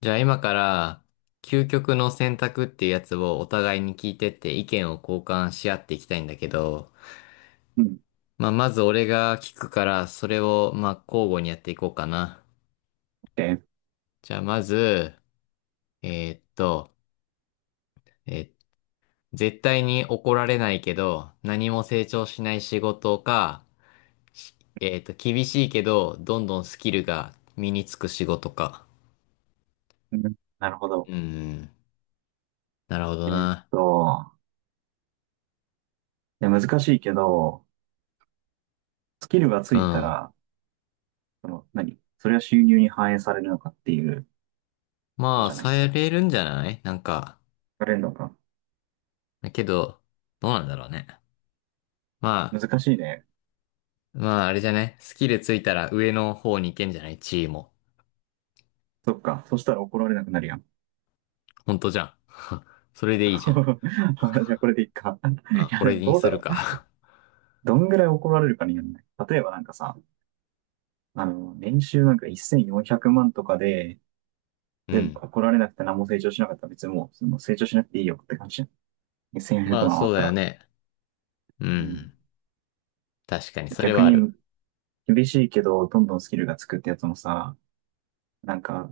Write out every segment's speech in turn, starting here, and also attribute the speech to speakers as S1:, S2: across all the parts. S1: じゃあ今から究極の選択っていうやつをお互いに聞いてって意見を交換し合っていきたいんだけど、
S2: うん。
S1: まあまず俺が聞くからそれをまあ交互にやっていこうかな。
S2: で、
S1: じゃあまず、えーっと、えー絶対に怒られないけど何も成長しない仕事か、し厳しいけどどんどんスキルが身につく仕事か。
S2: うん、なるほ
S1: う
S2: ど。
S1: ん、なるほど
S2: えーっ
S1: な。
S2: と、いや、難しいけど、スキルがつ
S1: う
S2: いた
S1: ん。
S2: ら、それは収入に反映されるのかっていうこ
S1: ま
S2: と
S1: あ、
S2: じゃな
S1: さ
S2: い？
S1: れるんじゃないなんか。
S2: されるのか？
S1: だけど、どうなんだろうね。ま
S2: 難しいね。
S1: まあ、あれじゃね。スキルついたら上の方に行けんじゃない地位も。
S2: そっか。そしたら怒られなくなるやん。
S1: ほんとじゃん。それ でいいじゃん。
S2: あ、じゃあこれでいいか。
S1: まあ、
S2: いや、
S1: こ
S2: で
S1: れ
S2: も
S1: に
S2: どう
S1: す
S2: だ
S1: る
S2: ろう。
S1: か。
S2: どんぐらい怒られるかによらな。例えばなんかさ、年収なんか1400万とかで、
S1: う
S2: で、
S1: ん。
S2: 怒られなくて何も成長しなかったら別にもう、成長しなくていいよって感じじゃん。1400
S1: まあ、
S2: 万あ
S1: そう
S2: った
S1: だよ
S2: ら。
S1: ね。う
S2: うん。
S1: ん。確かに、それ
S2: 逆
S1: はある。
S2: に厳しいけど、どんどんスキルがつくってやつもさ、なんか、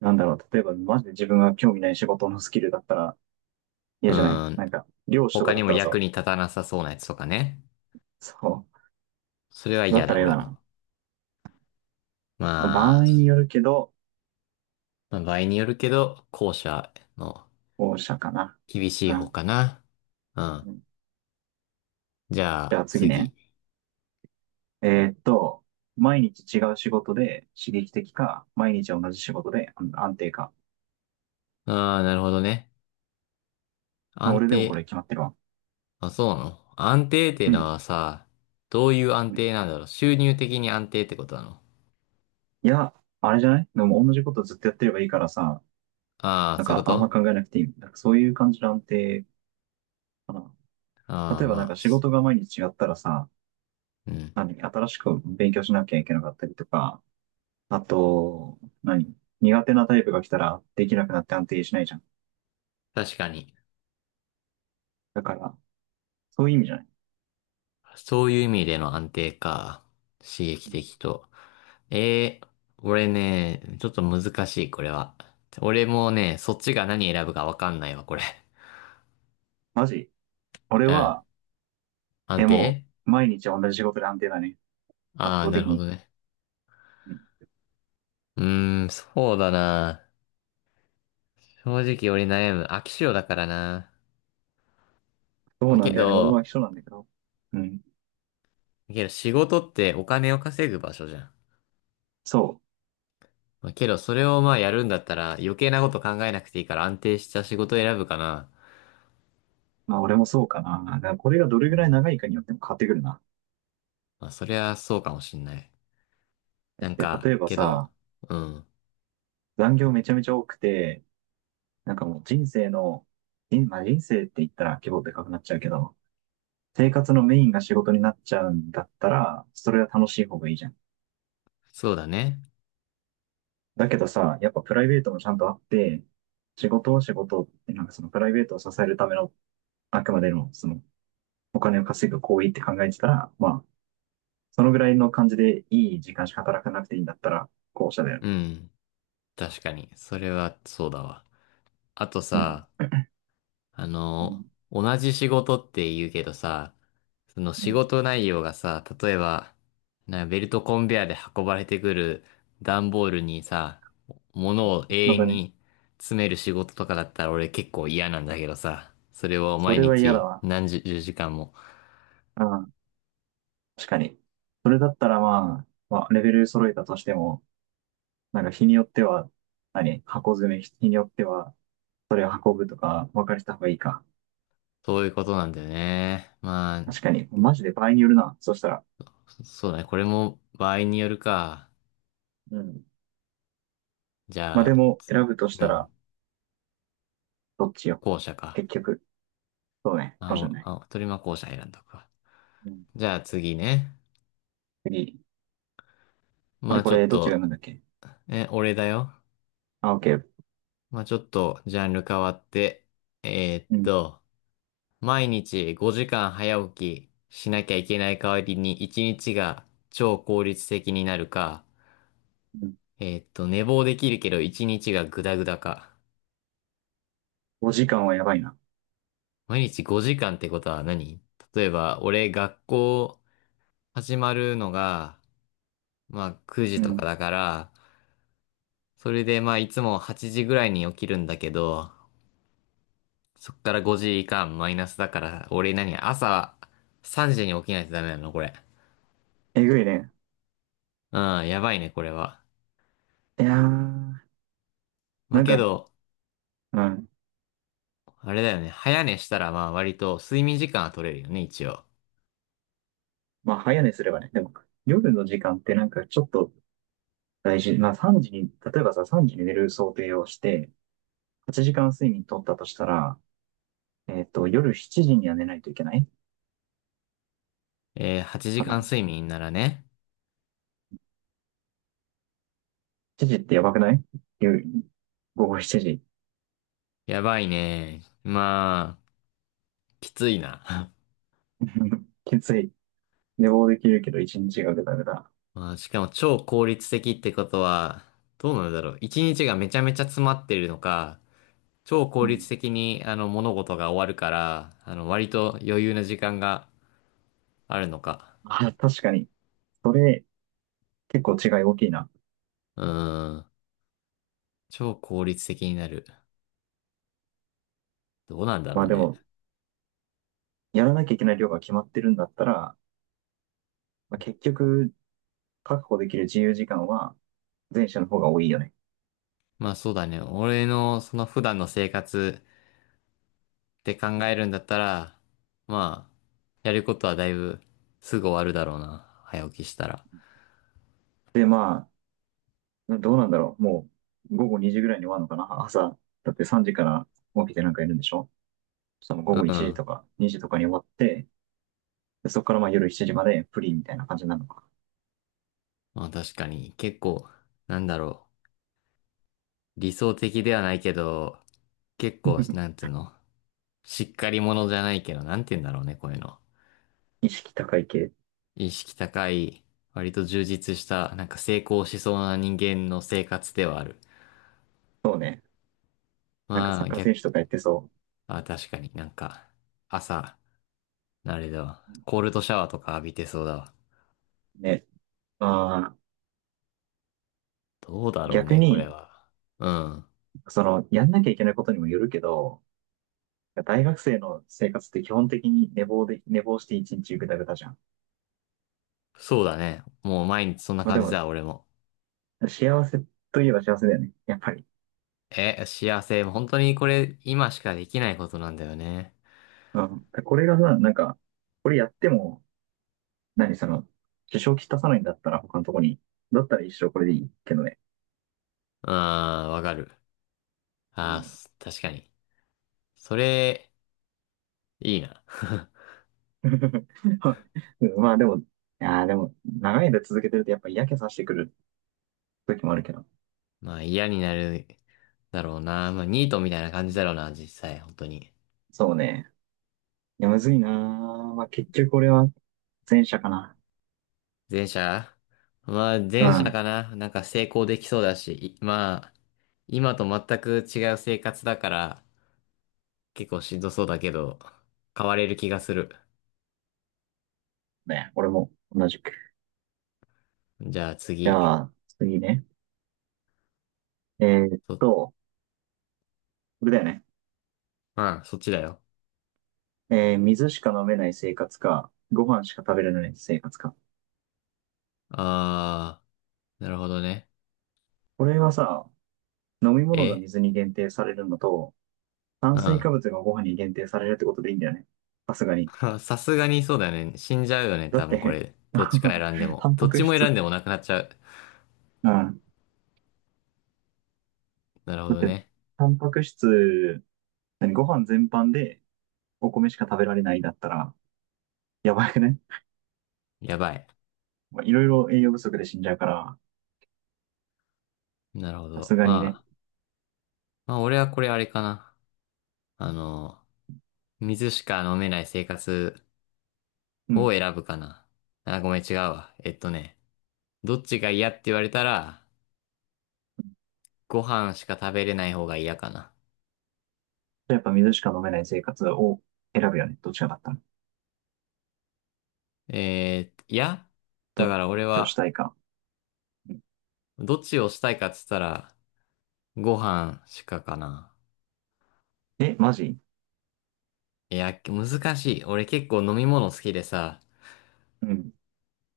S2: なんだろう、例えばマジで自分が興味ない仕事のスキルだったら嫌
S1: う
S2: じゃない？
S1: ん。
S2: なんか、漁師とか
S1: 他
S2: だ
S1: に
S2: っ
S1: も
S2: たら
S1: 役
S2: さ、
S1: に立たなさそうなやつとかね。
S2: そ
S1: それは
S2: う、だっ
S1: 嫌
S2: た
S1: だ、
S2: ら嫌
S1: 俺
S2: だ
S1: も。
S2: な。場
S1: ま
S2: 合
S1: あ、
S2: によるけど、
S1: まあ場合によるけど、後者の
S2: 後者かな。
S1: 厳し
S2: う
S1: い方
S2: ん。
S1: かな。うん。
S2: うん、
S1: じゃ
S2: じゃあ
S1: あ、
S2: 次
S1: 次。
S2: ね。えーっと、毎日違う仕事で刺激的か、毎日同じ仕事で安定か。
S1: ああ、なるほどね。
S2: まあ、
S1: 安
S2: 俺でもこ
S1: 定。
S2: れ決まってるわ。
S1: あ、そうなの、安定っていう
S2: う
S1: の
S2: ん。
S1: はさ、どういう安
S2: うん、
S1: 定なんだろう、収入的に安定ってことなの？
S2: いや、あれじゃない？でも同じことずっとやってればいいからさ、
S1: ああ
S2: な
S1: ー、
S2: ん
S1: そういう
S2: か
S1: こ
S2: あんま
S1: と。
S2: 考えなくていい。なんかそういう感じの安定。うん。
S1: ああ
S2: 例
S1: ー、
S2: えばなん
S1: ま
S2: か
S1: あ、
S2: 仕
S1: し
S2: 事が毎日違ったらさ、
S1: うん。
S2: 新しく勉強しなきゃいけなかったりとか、あと、何、苦手なタイプが来たらできなくなって安定しないじゃん。
S1: 確かに。
S2: だから、そういう意味じゃない。
S1: そういう意味での安定か。刺激
S2: うん。
S1: 的と。えー、俺ね、ちょっと難しい、これは。俺もね、そっちが何選ぶかわかんないわ、これ。
S2: マジ、俺
S1: うん。
S2: は、
S1: 安
S2: も
S1: 定。
S2: う、毎日同じ仕事で安定だね。圧
S1: ああー、
S2: 倒
S1: なる
S2: 的
S1: ほ
S2: に。
S1: どね。
S2: うん。
S1: うーん、そうだな。正直俺悩む。飽き性だからな。
S2: そうな
S1: け
S2: んだよね。俺は
S1: ど、
S2: 一緒なんだけど。うん。
S1: けど仕事ってお金を稼ぐ場所じゃん。
S2: そ
S1: まあ、けどそれをまあやるんだったら余計なこと考えなくていいから安定した仕事を選ぶかな。
S2: う。まあ俺もそうかな。だからこれがどれ
S1: う
S2: ぐらい
S1: ん。
S2: 長いかによっても変わってくるな。
S1: まあそりゃそうかもしんない。なん
S2: だって
S1: か、
S2: 例えば
S1: けど、
S2: さ、
S1: うん。
S2: 残業めちゃめちゃ多くて、なんかもう人生の、まあ、人生って言ったら規模でかくなっちゃうけど、生活のメインが仕事になっちゃうんだったら、それは楽しい方がいいじゃん。
S1: そうだね。
S2: だけどさ、やっぱプライベートもちゃんとあって、仕事を仕事って、なんかそのプライベートを支えるための、あくまでのそのお金を稼ぐ行為って考えてたら、まあ、そのぐらいの感じでいい時間しか働かなくていいんだったら、後者だよね。
S1: うん。確かに。それはそうだわ。あと
S2: うん。
S1: さ、あ
S2: う
S1: の、
S2: ん。
S1: 同じ仕事って言うけどさ、その
S2: う
S1: 仕
S2: ん。
S1: 事内容がさ、例えば、ベルトコンベヤーで運ばれてくる段ボールにさ、物を永
S2: ま
S1: 遠
S2: だね。
S1: に詰める仕事とかだったら俺結構嫌なんだけどさ、それを
S2: そ
S1: 毎
S2: れは嫌だ
S1: 日
S2: わ。
S1: 何十時間も、
S2: うん。確かに。それだったらまあ、まあ、レベル揃えたとしても、なんか日によっては、箱詰め、日によっては、それを運ぶとか、分かれた方がいいか。
S1: そういうことなんだよね。まあ、
S2: 確かに、マジで場合によるな。そしたら。
S1: そうだね。これも場合によるか。
S2: うん。
S1: じ
S2: まあ
S1: ゃ
S2: で
S1: あ、
S2: も、選ぶとし
S1: う
S2: た
S1: ん、
S2: ら、どっちよ。
S1: 後者か。
S2: 結局。そうね。かも
S1: あ、
S2: しれない。
S1: 鳥間後者選んだか。
S2: うん。
S1: じゃあ次ね。
S2: 次。あ
S1: ま
S2: れ、
S1: あ
S2: こ
S1: ちょっ
S2: れ、どっちが読
S1: と
S2: むんだっけ？
S1: え、俺だよ。
S2: あ、オッケー。
S1: まあ、ちょっとジャンル変わって、えーっ
S2: うん。
S1: と、毎日5時間早起きしなきゃいけない代わりに1日が超効率的になるか、
S2: うん。
S1: えーっと、寝坊できるけど1日がグダグダか。
S2: お時間はやばいな。
S1: 毎日5時間ってことは何？例えば、俺学校始まるのが、まあ9
S2: う
S1: 時とか
S2: ん。
S1: だから、それでまあいつも8時ぐらいに起きるんだけど、そっから5時間マイナスだから、俺何朝3時に起きないとダメなのこれ。
S2: えぐいね。
S1: うん、やばいね、これは。
S2: いやー、
S1: まあ、
S2: なん
S1: け
S2: か、
S1: ど、
S2: うん。
S1: あれだよね。早寝したらまあ割と睡眠時間は取れるよね、一応。
S2: まあ、早寝すればね。でも、夜の時間ってなんかちょっと大事。まあ、3時に、例えばさ、3時に寝る想定をして、8時間睡眠取ったとしたら、夜7時には寝ないといけない
S1: えー、8
S2: か
S1: 時間
S2: な。
S1: 睡眠ならね。
S2: 7時ってやばくない？夜、午後7時。
S1: やばいね。まあ、きついな。
S2: きつい。寝坊できるけど1日がぐだぐだ。
S1: まあ、しかも超効率的ってことは、どうなんだろう。一日がめちゃめちゃ詰まってるのか、超
S2: う
S1: 効
S2: ん。
S1: 率的にあの物事が終わるから、あの割と余裕な時間があるのか。
S2: あ、確かに。それ、結構違い大きいな。
S1: うん。超効率的になる。どうなんだ
S2: ま
S1: ろ
S2: あ
S1: う
S2: で
S1: ね。
S2: も、やらなきゃいけない量が決まってるんだったら、まあ、結局、確保できる自由時間は前者の方が多いよね。
S1: まあそうだね。俺のその普段の生活って考えるんだったら、まあ、やることはだいぶすぐ終わるだろうな。早起きしたら。
S2: で、まあ、どうなんだろう。もう、午後2時ぐらいに終わるのかな、朝。だって3時から起きてなんかいるんでしょ？午
S1: う
S2: 後1時
S1: ん。
S2: とか2時とかに終わって、で、そこからまあ夜7時までフリーみたいな感じなのか。
S1: まあ確かに結構、なんだろう。理想的ではないけど、結構、なん つうの。しっかり者じゃないけど、なんて言うんだろうね、こういうの。
S2: 意識高い系。
S1: 意識高い、割と充実した、なんか成功しそうな人間の生活ではある。
S2: そうね。なんか
S1: ま
S2: サッ
S1: あ
S2: カー
S1: 逆
S2: 選手とかやってそ
S1: あ、確かになんか、朝、あれだわ。コールドシャワーとか浴びてそうだわ。
S2: う。ね。ま
S1: どうだ
S2: あ、
S1: ろう
S2: 逆
S1: ね、これ
S2: に、
S1: は。うん。
S2: やんなきゃいけないことにもよるけど、大学生の生活って基本的に寝坊で、寝坊して一日ぐだぐだじゃん。
S1: そうだね。もう毎日そんな
S2: まあ
S1: 感
S2: で
S1: じ
S2: も、
S1: だ、俺も。
S2: 幸せといえば幸せだよね。やっぱり。
S1: え、幸せ。本当にこれ、今しかできないことなんだよね。
S2: うん。これがさ、なんか、これやっても、何その、支障をきたさないんだったら他のとこに。だったら一生これでいいけどね。
S1: うん、わかる。
S2: うん。
S1: 確かに。それ、いいな。
S2: はい。うん、まあでも、いやー、でも、長い間続けてるとやっぱ嫌気さしてくる時もあるけど。
S1: まあ嫌になるだろうな。まあニートみたいな感
S2: う
S1: じだ
S2: ん。
S1: ろうな、実際、本当に。
S2: そうね。いや、むずいなー。まあ結局俺は前者かな。
S1: 前者まあ、
S2: う
S1: 前者
S2: ん。
S1: かな。なんか成功できそうだし、いまあ、今と全く違う生活だから、結構しんどそうだけど、変われる気がする。
S2: ね、俺も同じく。
S1: じゃあ
S2: じ
S1: 次。
S2: ゃあ、次ね。えーっ
S1: そ、
S2: と、これだよね。
S1: うん、そっちだよ。
S2: 水しか飲めない生活か、ご飯しか食べれない生活か。
S1: あー、なるほどね。
S2: これはさ、飲み物
S1: え
S2: が水に限定されるのと、炭
S1: う
S2: 水
S1: ん。
S2: 化物がご飯に限定されるってことでいいんだよね。さすがに。
S1: さすがにそうだよね。死んじゃうよね、
S2: だ
S1: 多
S2: っ
S1: 分こ
S2: て、
S1: れ。どっちか 選んで
S2: タ
S1: も。
S2: ン
S1: ど
S2: パ
S1: っち
S2: ク
S1: も選
S2: 質、
S1: んでもなくなっちゃう。
S2: うん。
S1: なるほ
S2: だっ
S1: ど
S2: て、
S1: ね。
S2: タンパク質、ご飯全般でお米しか食べられないだったら、やばくね。
S1: やばい。
S2: まあいろいろ栄養不足で死んじゃうから、
S1: なるほ
S2: さ
S1: ど。
S2: すがにね。
S1: まあ、まあ俺はこれあれかな。あの、水しか飲めない生活
S2: うん。
S1: を
S2: じゃ
S1: 選ぶかな。あ、ごめん、違うわ。えっとね、どっちが嫌って言われたら、ご飯しか食べれない方が嫌かな。
S2: あやっぱ水しか飲めない生活を選ぶよね。どっちがだったら。
S1: えー、いや、だ
S2: ど、
S1: から
S2: ど
S1: 俺
S2: っちをし
S1: は、
S2: たいか。うん。
S1: どっちをしたいかっつったら、ご飯しかかな。
S2: え、マジ？
S1: いや、難しい。俺結構飲み物好きでさ、
S2: うん。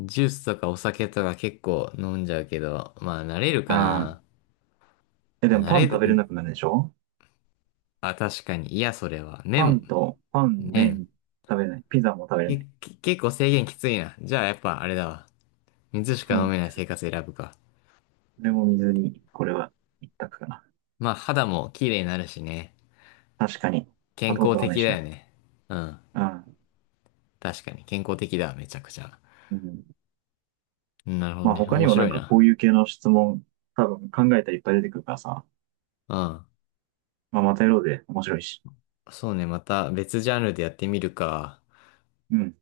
S1: ジュースとかお酒とか結構飲んじゃうけど、まあ慣れるか
S2: あ
S1: な。
S2: あ。え、でも
S1: 慣
S2: パン
S1: れる、
S2: 食べれ
S1: ん
S2: なくなるでしょ？
S1: あ、確かに。いや、それは。
S2: パン、
S1: 麺。
S2: 麺、食べれない。ピザも食べれない。
S1: 結構制限きついな。じゃあやっぱあれだわ。水しか
S2: うん。
S1: 飲
S2: こ
S1: めない生活選ぶか。
S2: れも水に、これは一択かな。
S1: まあ肌も綺麗になるしね。
S2: 確かに。
S1: 健
S2: 砂糖
S1: 康
S2: 取ら
S1: 的
S2: ないし
S1: だよ
S2: な。
S1: ね。うん。
S2: うん。
S1: 確かに健康的だわ、めちゃくちゃ。
S2: うん。
S1: うんなるほど
S2: まあ
S1: ね。
S2: 他に
S1: 面
S2: もな
S1: 白
S2: ん
S1: い
S2: かこ
S1: な。
S2: ういう系の質問、多分考えたらいっぱい出てくるからさ。
S1: うん。
S2: まあまたやろうで面白いし。
S1: そうね、また別ジャンルでやってみるか。
S2: うん。